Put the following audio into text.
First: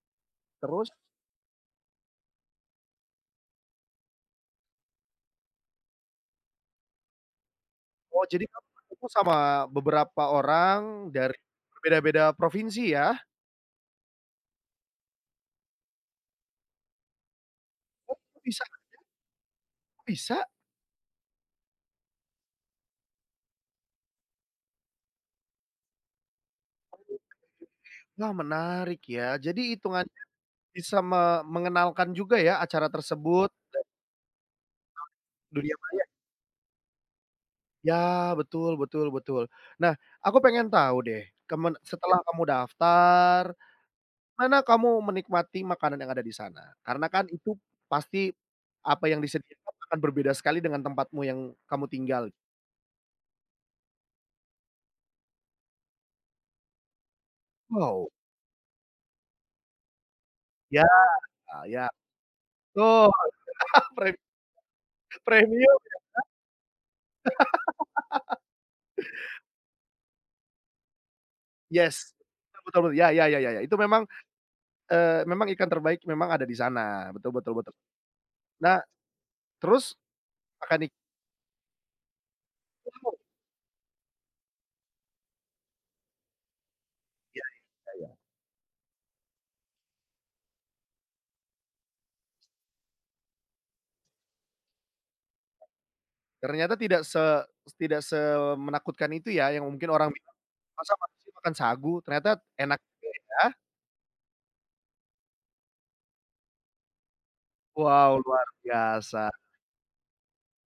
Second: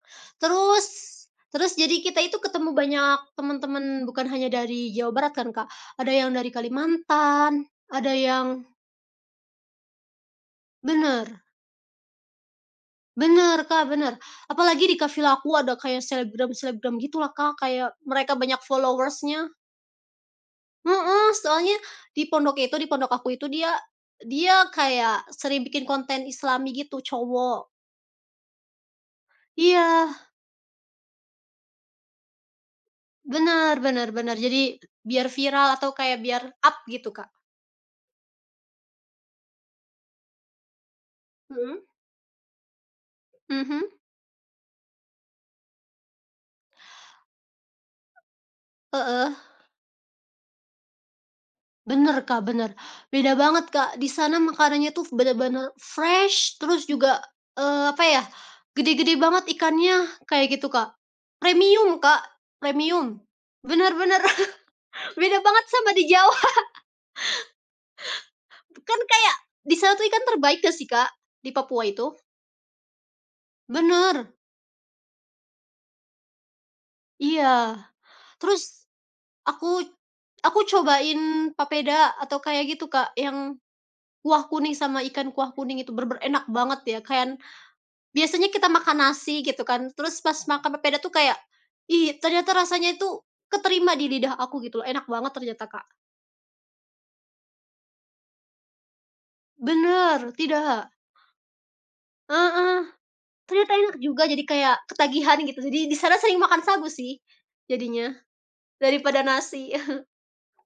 Terus, Terus? terus jadi kita itu ketemu banyak temen-temen bukan hanya dari Jawa Barat kan, Kak, ada yang dari Kalimantan, ada Oh, jadi yang kamu waktu itu sama beberapa orang dari Bener. berbeda-beda provinsi ya? Bener, Kak, bener, apalagi deket vila aku ada kayak selebgram-selebgram gitulah, Kak, kayak Oh, mereka kok banyak bisa ada? followers-nya. Bisa? Heeh, soalnya di pondok itu, di pondok aku itu dia dia kayak sering bikin konten islami gitu, Oke. cowok. Nah menarik ya, jadi hitungannya Iya. bisa me mengenalkan juga ya acara tersebut? Benar [unintelligible] benar benar, jadi [unintelligible] biar Dunia viral atau maya. kayak biar up gitu, Kak. Ya, betul betul betul. Nah, aku pengen tahu deh kemen Mhm. setelah kamu daftar, Mhm. mana kamu menikmati makanan yang ada di sana? Karena kan itu pasti apa yang Heeh. disediakan akan berbeda sekali dengan tempatmu yang kamu Bener, tinggal. Kak, bener. Beda banget, Kak. Di sana makanannya tuh bener-bener fresh terus juga, eee, apa Wow. ya, gede-gede banget ikannya kayak gitu, Ya, Kak. ya ya Premium, Kak, betul. premium. Bener pre bener beda banget premium sama ya, di Kak. Jawa. Tuh kan kayak di sana tuh ikan terbaik nggak sih, Kak? Di Papua Yes, itu. betul betul, ya ya ya ya ya. Itu memang, Bener. eee, memang ikan terbaik memang ada di sana. Betul betul betul. Iya, Nah, terus aku terus aku makan i cobain papeda atau kayak gitu, Wow. Kak, yang kuah kuning sama ikan kuah kuning itu bener-bener enak banget ya kan. Ya, ya ya. Biasanya kita makan nasi gitu kan terus pas makan papeda tuh kayak, "Ih, ternyata rasanya itu keterima di lidah aku," gitu, enak banget ternyata, Kak. Ternyata tidak se tidak semenakutkan itu ya, yang mungkin orang Bener, bilang, tidak. "Masa masih makan sagu," ternyata enak Heeh, juga ya. ternyata enak juga jadi kayak ketagihan gitu. Jadi di sana sering makan sagu sih jadinya Wow, luar daripada biasa. nasi.